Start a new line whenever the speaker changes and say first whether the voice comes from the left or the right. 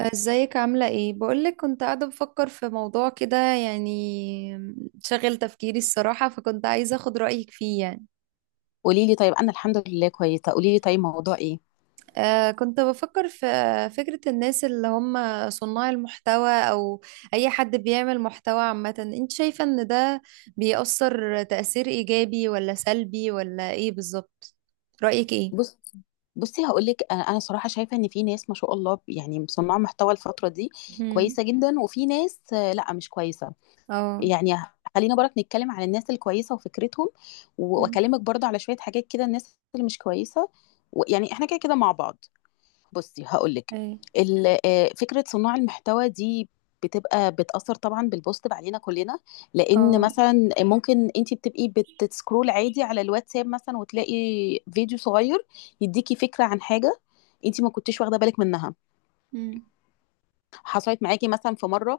right: ازيك، عاملة ايه؟ بقولك، كنت قاعدة بفكر في موضوع كده، يعني شغل تفكيري الصراحة، فكنت عايزة اخد رأيك فيه يعني.
left: قولي لي طيب، انا الحمد لله كويسه. قولي لي طيب، موضوع ايه؟
right: كنت بفكر في فكرة الناس اللي هم صناع المحتوى، او اي حد بيعمل محتوى عامة. انت شايفة ان ده بيأثر تأثير ايجابي ولا سلبي، ولا ايه بالظبط؟ رأيك ايه؟
left: بص بصي هقول لك. انا صراحه شايفه ان في ناس ما شاء الله يعني صناع محتوى الفتره دي
right: امم.
left: كويسه جدا، وفي ناس لا مش كويسه.
right: اه.
left: يعني خلينا برك نتكلم على الناس الكويسه وفكرتهم،
right: امم.
left: واكلمك برضه على شويه حاجات كده الناس اللي مش كويسه. ويعني احنا كده كده مع بعض. بصي هقول لك،
right: ايه.
left: فكره صناع المحتوى دي بتبقى بتأثر طبعا بالبوستيف علينا كلنا، لأن
right: اه.
left: مثلا ممكن انت بتبقي بتسكرول عادي على الواتساب مثلا وتلاقي فيديو صغير يديكي فكرة عن حاجة انت ما كنتيش واخدة بالك منها.
right: امم.
left: حصلت معاكي مثلا في مرة،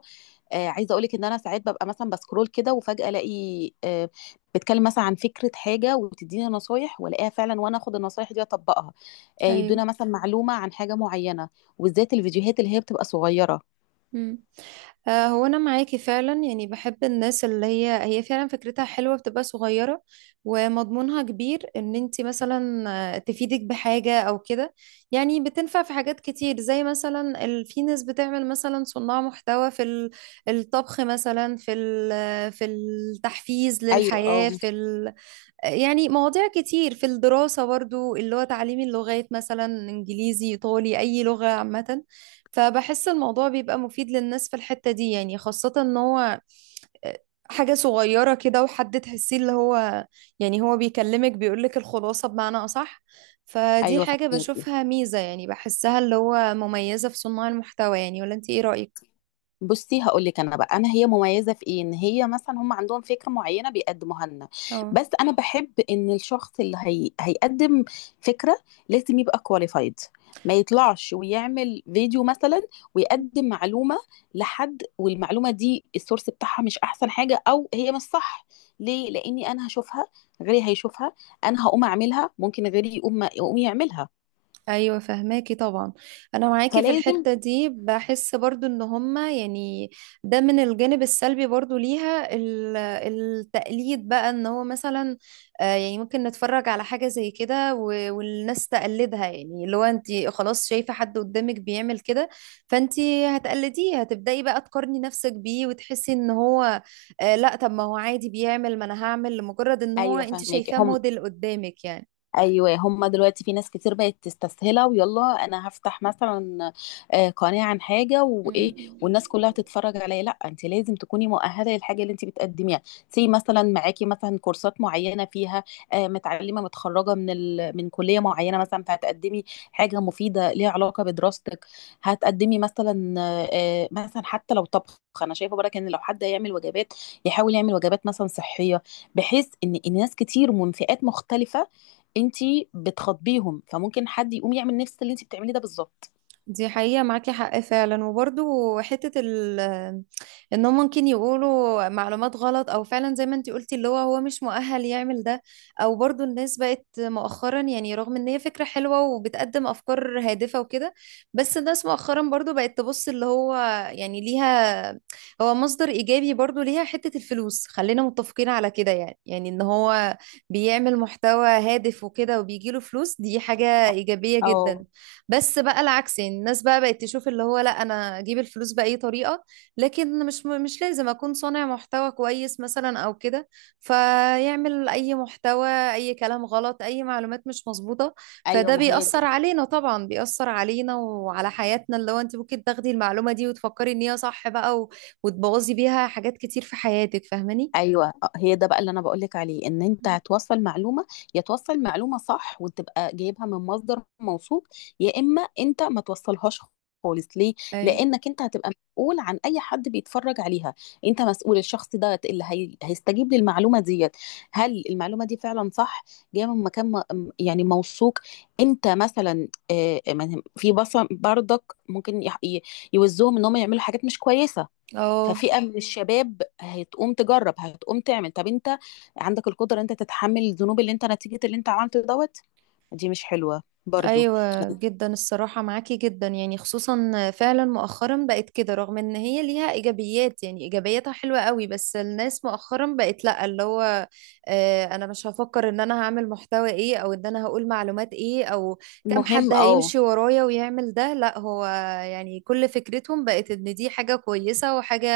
left: عايزه اقولك ان انا ساعات ببقى مثلا بسكرول كده وفجاه الاقي، بتكلم مثلا عن فكره حاجه وبتديني نصايح والاقيها فعلا وانا اخد النصايح دي واطبقها. يدونا مثلا معلومه عن حاجه معينه، وبالذات الفيديوهات اللي هي بتبقى صغيره.
right: ايوه. هو انا معاكي فعلا، يعني بحب الناس اللي هي هي فعلا فكرتها حلوه، بتبقى صغيره ومضمونها كبير، ان انت مثلا تفيدك بحاجه او كده. يعني بتنفع في حاجات كتير، زي مثلا في ناس بتعمل مثلا صناع محتوى في الطبخ، مثلا في التحفيز
left: ايوه، اه.
right: للحياه. يعني مواضيع كتير في الدراسة برضو، اللي هو تعليم اللغات، مثلا انجليزي، ايطالي، اي لغة عامة. فبحس الموضوع بيبقى مفيد للناس في الحتة دي يعني، خاصة ان هو آه، حاجة صغيرة كده، وحد تحسيه اللي هو، يعني هو بيكلمك بيقولك الخلاصة بمعنى أصح. فدي
left: ايوه
right: حاجة
left: فهمت.
right: بشوفها ميزة، يعني بحسها اللي هو مميزة في صناع المحتوى يعني. ولا انت ايه رأيك؟
left: بصي هقول لك انا بقى، انا هي مميزه في ايه؟ ان هي مثلا هم عندهم فكره معينه بيقدموها لنا،
right: اه.
left: بس انا بحب ان الشخص اللي هيقدم فكره لازم يبقى كواليفايد. ما يطلعش ويعمل فيديو مثلا ويقدم معلومه لحد والمعلومه دي السورس بتاعها مش احسن حاجه او هي مش صح. ليه؟ لاني انا هشوفها، غيري هيشوفها، انا هقوم اعملها، ممكن غيري يقوم يعملها.
right: ايوه، فهماكي طبعا. انا معاكي في
left: فلازم.
right: الحته دي، بحس برضو ان هما يعني ده من الجانب السلبي برضو ليها، التقليد بقى، ان هو مثلا يعني ممكن نتفرج على حاجه زي كده، والناس تقلدها، يعني اللي هو انت خلاص شايفه حد قدامك بيعمل كده. فانت هتقلديه، هتبداي بقى تقارني نفسك بيه، وتحسي ان هو لا، طب ما هو عادي بيعمل، ما انا هعمل، لمجرد ان هو
left: ايوه
right: انت
left: فاهمك،
right: شايفاه
left: هم.
right: موديل قدامك
left: ايوه هما دلوقتي في ناس كتير بقت تستسهلها، ويلا انا هفتح مثلا قناه عن حاجه
right: يعني.
left: وايه، والناس كلها تتفرج عليا. لا، انت لازم تكوني مؤهله للحاجه اللي انت بتقدميها. سي مثلا معاكي مثلا كورسات معينه، فيها متعلمه متخرجه من كليه معينه مثلا، فهتقدمي حاجه مفيده ليها علاقه بدراستك. هتقدمي مثلا مثلا حتى لو طبخ، انا شايفه برك ان لو حد هيعمل وجبات يحاول يعمل وجبات مثلا صحيه، بحيث ان إن ناس كتير ومن فئات مختلفه انتي بتخاطبيهم، فممكن حد يقوم يعمل نفس اللي انتي بتعمليه ده بالظبط.
right: دي حقيقة، معاكي حق فعلا. وبرضو حتة انهم ممكن يقولوا معلومات غلط، او فعلا زي ما انتي قلتي، اللي هو هو مش مؤهل يعمل ده. او برضو الناس بقت مؤخرا، يعني رغم ان هي فكرة حلوة وبتقدم افكار هادفة وكده، بس الناس مؤخرا برضو بقت تبص اللي هو، يعني ليها هو مصدر ايجابي برضو، ليها حتة الفلوس، خلينا متفقين على كده يعني. يعني ان هو بيعمل محتوى هادف وكده وبيجيله فلوس، دي حاجة ايجابية جدا.
left: اه،
right: بس بقى العكس، يعني الناس بقى بقت تشوف اللي هو، لا انا اجيب الفلوس باي طريقه، لكن مش لازم اكون صانع محتوى كويس مثلا او كده، فيعمل اي محتوى، اي كلام غلط، اي معلومات مش مظبوطه.
left: ايوه،
right: فده
left: ما هي.
right: بيأثر علينا طبعا، بيأثر علينا وعلى حياتنا، اللي هو انت ممكن تاخدي المعلومه دي وتفكري ان هي صح بقى، و... وتبوظي بيها حاجات كتير في حياتك، فاهماني؟
left: ايوه هي ده بقى اللي انا بقول لك عليه، ان انت هتوصل معلومه. يا توصل معلومه صح وتبقى جايبها من مصدر موثوق، يا اما انت ما توصلهاش خالص. ليه؟
right: ايوه.
left: لانك انت هتبقى مسؤول عن اي حد بيتفرج عليها. انت مسؤول الشخص ده اللي هيستجيب للمعلومه ديت. هل المعلومه دي فعلا صح؟ جايه من مكان يعني موثوق. انت مثلا في بص برضك ممكن يوزوهم ان هم يعملوا حاجات مش كويسه.
right: اه.
left: ففئة من الشباب هتقوم تجرب، هتقوم تعمل. طب انت عندك القدرة انت تتحمل الذنوب اللي انت نتيجة اللي انت عملته دوت؟ دي مش حلوة برضو.
right: ايوه، جدا الصراحه، معاكي جدا يعني. خصوصا فعلا مؤخرا بقت كده، رغم ان هي ليها ايجابيات يعني، ايجابياتها حلوه قوي، بس الناس مؤخرا بقت لا، اللي هو انا مش هفكر ان انا هعمل محتوى ايه، او ان انا هقول معلومات ايه، او كم حد
left: المهم، اه.
right: هيمشي ورايا ويعمل ده. لا، هو يعني كل فكرتهم بقت ان دي حاجه كويسه، وحاجه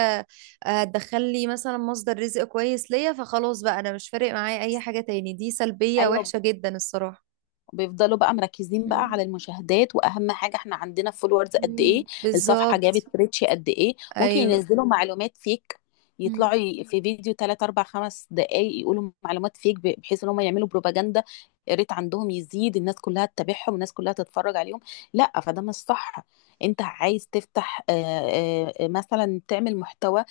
right: هتدخل لي مثلا مصدر رزق كويس ليا، فخلاص بقى انا مش فارق معايا اي حاجه تاني. دي سلبيه
left: ايوه
right: وحشه جدا الصراحه.
left: بيفضلوا بقى مركزين بقى على
right: مم.
left: المشاهدات، واهم حاجه احنا عندنا فولورز قد ايه،
right: مم،
left: الصفحه
right: بالظبط.
left: جابت ريتش قد ايه. ممكن
right: ايوه.
left: ينزلوا معلومات فيك، يطلعوا
right: مم.
left: في فيديو 3 4 5 دقائق يقولوا معلومات فيك، بحيث ان هم يعملوا بروباجندا. الريت عندهم يزيد، الناس كلها تتابعهم، الناس كلها تتفرج عليهم. لا، فده مش صح. انت عايز تفتح مثلا تعمل محتوى،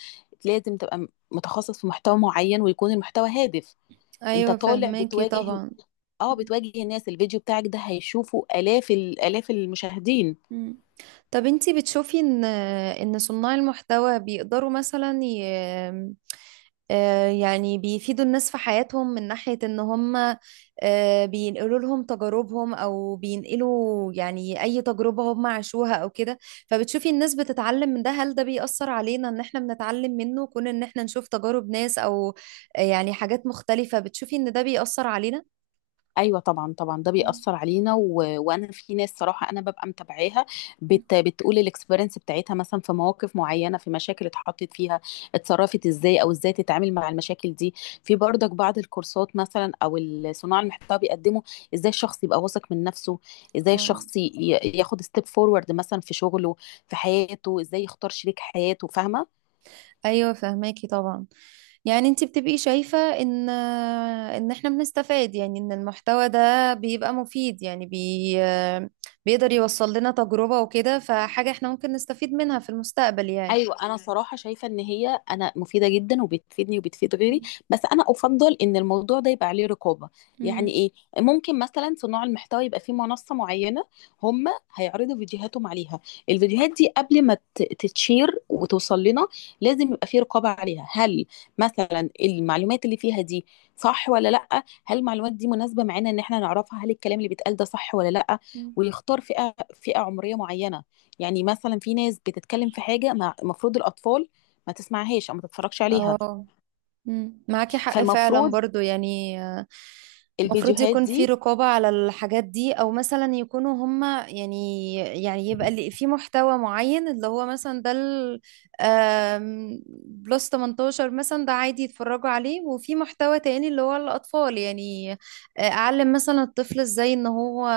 left: لازم تبقى متخصص في محتوى معين ويكون المحتوى هادف. انت
right: ايوه،
left: طالع
right: فهماكي
left: بتواجه،
right: طبعا.
left: اه
right: مم.
left: بتواجهي الناس. الفيديو بتاعك ده هيشوفه آلاف الآلاف المشاهدين.
right: مم. طب انتي بتشوفي ان صناع المحتوى بيقدروا مثلا ي... آه، يعني بيفيدوا الناس في حياتهم، من ناحية ان هم بينقلوا لهم تجاربهم، او بينقلوا يعني اي تجربة هم عاشوها او كده. فبتشوفي الناس بتتعلم من ده؟ هل ده بيأثر علينا ان احنا بنتعلم منه، كون ان احنا نشوف تجارب ناس، او يعني حاجات مختلفة، بتشوفي ان ده بيأثر علينا؟
left: ايوه طبعا طبعا ده
right: مم.
left: بيأثر علينا. وانا في ناس صراحه انا ببقى متابعاها.
right: مم.
left: بتقول الاكسبيرينس بتاعتها مثلا في مواقف معينه، في مشاكل اتحطت فيها، اتصرفت ازاي، او ازاي تتعامل مع المشاكل دي. في برضك بعض الكورسات مثلا او الصناع المحتوى بيقدموا ازاي الشخص يبقى واثق من نفسه، ازاي
right: اه.
left: الشخص ياخد ستيب فورورد مثلا في شغله، في حياته، ازاي يختار شريك حياته. فاهمه؟
right: ايوه، فهماكي طبعا. يعني انت بتبقي شايفة ان احنا بنستفاد يعني، ان المحتوى ده بيبقى مفيد يعني، بيقدر يوصل لنا تجربة وكده، فحاجة احنا ممكن نستفيد منها في المستقبل يعني.
left: ايوه انا صراحه شايفه ان هي انا مفيده جدا وبتفيدني وبتفيد غيري،
right: مم.
left: بس انا افضل ان الموضوع ده يبقى عليه رقابه.
right: مم.
left: يعني ايه؟ ممكن مثلا صناع المحتوى يبقى في منصه معينه هم هيعرضوا فيديوهاتهم عليها. الفيديوهات دي قبل ما تتشير وتوصل لنا لازم يبقى في رقابه عليها. هل مثلا المعلومات اللي فيها دي صح ولا لا؟ هل المعلومات دي مناسبه معانا ان احنا نعرفها؟ هل الكلام اللي بيتقال ده صح ولا لا؟
right: مم.
left: ويختار فئه عمريه معينه. يعني مثلا في ناس بتتكلم في حاجة المفروض الأطفال ما تسمعهاش أو ما تتفرجش عليها.
right: اه. مم، معاكي حق فعلا
left: فالمفروض
right: برضو، يعني المفروض
left: الفيديوهات
right: يكون في
left: دي.
right: رقابة على الحاجات دي، أو مثلا يكونوا هما يعني، يعني يبقى اللي في محتوى معين اللي هو مثلا ده ال- آم، بلس 18 مثلا، ده عادي يتفرجوا عليه، وفي محتوى تاني اللي هو الأطفال يعني، أعلم مثلا الطفل إزاي إن هو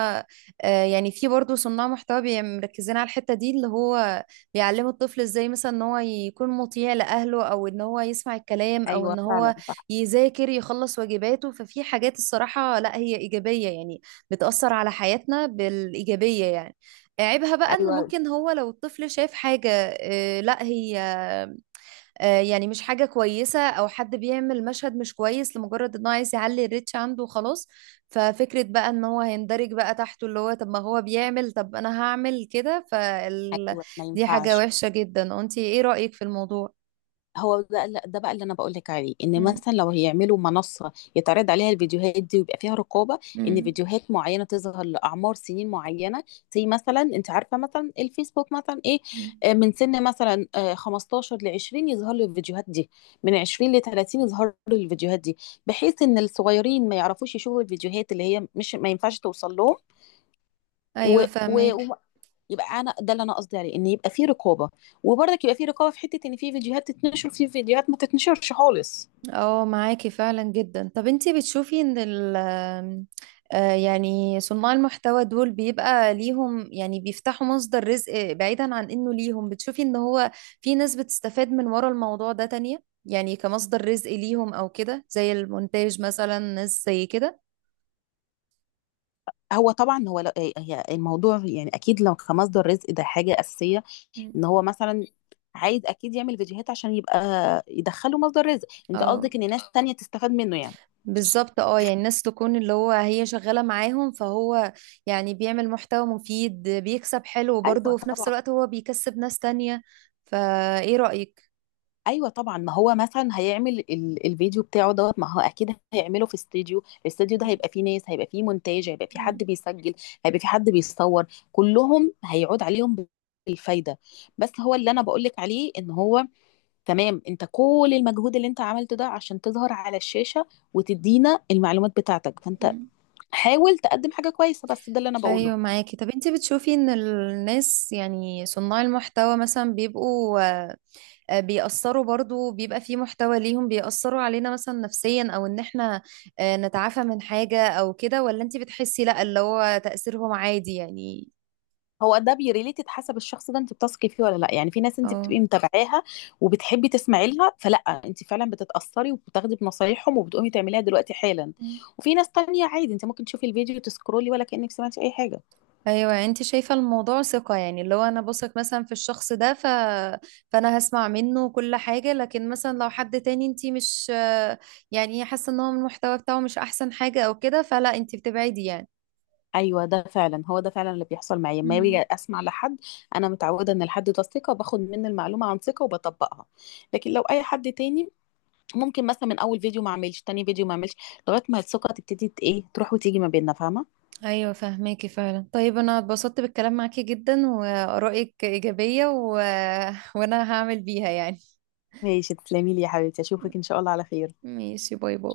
right: يعني في برضو صناع محتوى مركزين على الحتة دي، اللي هو يعلموا الطفل ازاي مثلا ان هو يكون مطيع لاهله، او ان هو يسمع الكلام، او
left: أيوه
right: ان
left: فعلا
right: هو
left: صح.
right: يذاكر يخلص واجباته. ففي حاجات الصراحة لا، هي ايجابية يعني، بتأثر على حياتنا بالايجابية يعني. عيبها بقى ان
left: أيوه.
right: ممكن هو لو الطفل شاف حاجة لا هي، يعني مش حاجة كويسة، أو حد بيعمل مشهد مش كويس لمجرد إن هو عايز يعلي الريتش عنده وخلاص. ففكرة بقى إن هو هيندرج بقى تحته، اللي هو طب ما هو بيعمل، طب أنا هعمل كده
left: أيوه ما
right: دي حاجة
left: ينفعش.
right: وحشة جدا. أنتي إيه رأيك في الموضوع؟
left: هو ده، لا، ده بقى اللي انا بقول لك عليه ان
right: مم.
left: مثلا لو هيعملوا منصه يتعرض عليها الفيديوهات دي ويبقى فيها رقابه، ان
right: مم.
left: فيديوهات معينه تظهر لاعمار سنين معينه. زي مثلا انت عارفه مثلا الفيسبوك مثلا ايه،
right: مم.
left: من سن مثلا 15 ل 20 يظهر له الفيديوهات دي، من 20 ل 30 يظهر له الفيديوهات دي، بحيث ان الصغيرين ما يعرفوش يشوفوا الفيديوهات اللي هي مش ما ينفعش توصل لهم. و...
right: أيوة،
left: و...
right: فاهمك.
left: يبقى انا ده اللي انا قصدي عليه، ان يبقى في رقابه، وبرضك يبقى في رقابه في حته ان في فيديوهات تتنشر في فيديوهات ما تتنشرش خالص.
right: اه، معاكي فعلا جدا. طب انتي بتشوفي ان ال آم، آه، يعني صناع المحتوى دول بيبقى ليهم، يعني بيفتحوا مصدر رزق، بعيدا عن انه ليهم، بتشوفي ان هو في ناس بتستفاد من ورا الموضوع ده تانية، يعني كمصدر رزق ليهم او كده، زي المونتاج مثلا، ناس زي كده.
left: هو طبعا، هو لو هي الموضوع يعني اكيد لو كمصدر رزق ده حاجه اساسيه.
right: مم.
left: ان هو مثلا عايز اكيد يعمل فيديوهات عشان يبقى يدخله مصدر رزق. انت
right: اه،
left: قصدك ان ناس تانية تستفاد منه يعني؟
right: بالظبط. اه، يعني ناس تكون اللي هو هي شغالة معاهم، فهو يعني بيعمل محتوى مفيد، بيكسب حلو برضه،
left: ايوه
right: وفي نفس
left: طبعا.
right: الوقت هو بيكسب ناس تانية. فايه رأيك؟
left: ايوه طبعا، ما هو مثلا هيعمل الفيديو بتاعه دوت. ما هو اكيد هيعمله في استوديو، الاستوديو ده
right: مم.
left: هيبقى فيه ناس، هيبقى فيه مونتاج، هيبقى فيه
right: مم.
left: حد بيسجل، هيبقى فيه حد بيصور. كلهم هيعود عليهم بالفايده. بس هو اللي انا بقول لك عليه ان هو تمام، انت كل المجهود اللي انت عملته ده عشان تظهر على الشاشه وتدينا المعلومات بتاعتك، فانت
right: مم.
left: حاول تقدم حاجه كويسه. بس ده اللي انا بقوله.
right: ايوه، معاكي. طب انتي بتشوفي ان الناس يعني صناع المحتوى مثلا بيبقوا بيأثروا برضو، بيبقى في محتوى ليهم بيأثروا علينا مثلا نفسيا، او ان احنا نتعافى من حاجة او كده، ولا انتي بتحسي لا اللي هو تأثيرهم عادي يعني؟
left: هو ده بيريليتد حسب الشخص ده انت بتثقي فيه ولا لا. يعني في ناس انت
right: اه.
left: بتبقي متابعاها وبتحبي تسمعي لها، فلا انت فعلا بتتأثري وبتاخدي بنصايحهم وبتقومي تعمليها دلوقتي حالا. وفي ناس تانية عادي، انت ممكن تشوفي الفيديو تسكرولي ولا كأنك سمعتي اي حاجة.
right: ايوه، يعني انت شايفه الموضوع ثقه يعني، اللي هو انا بثق مثلا في الشخص ده فانا هسمع منه كل حاجه، لكن مثلا لو حد تاني انت مش يعني حاسه ان هو المحتوى بتاعه مش احسن حاجه او كده، فلا انت بتبعدي يعني.
left: ايوه ده فعلا، هو ده فعلا اللي بيحصل معايا لما باجي
right: مم.
left: اسمع لحد. انا متعودة ان الحد ده ثقة، باخد منه المعلومة عن ثقة وبطبقها. لكن لو اي حد تاني ممكن مثلا من اول فيديو ما اعملش، تاني فيديو ما اعملش، لغاية ما الثقة تبتدي ايه تروح وتيجي ما بيننا. فاهمة؟
right: ايوه، فهماكي فعلا. طيب انا اتبسطت بالكلام معاكي جدا، وارائك ايجابيه، و... وانا هعمل بيها يعني.
left: ماشي تسلمي لي يا حبيبتي، اشوفك ان شاء الله على خير.
right: ماشي، باي باي.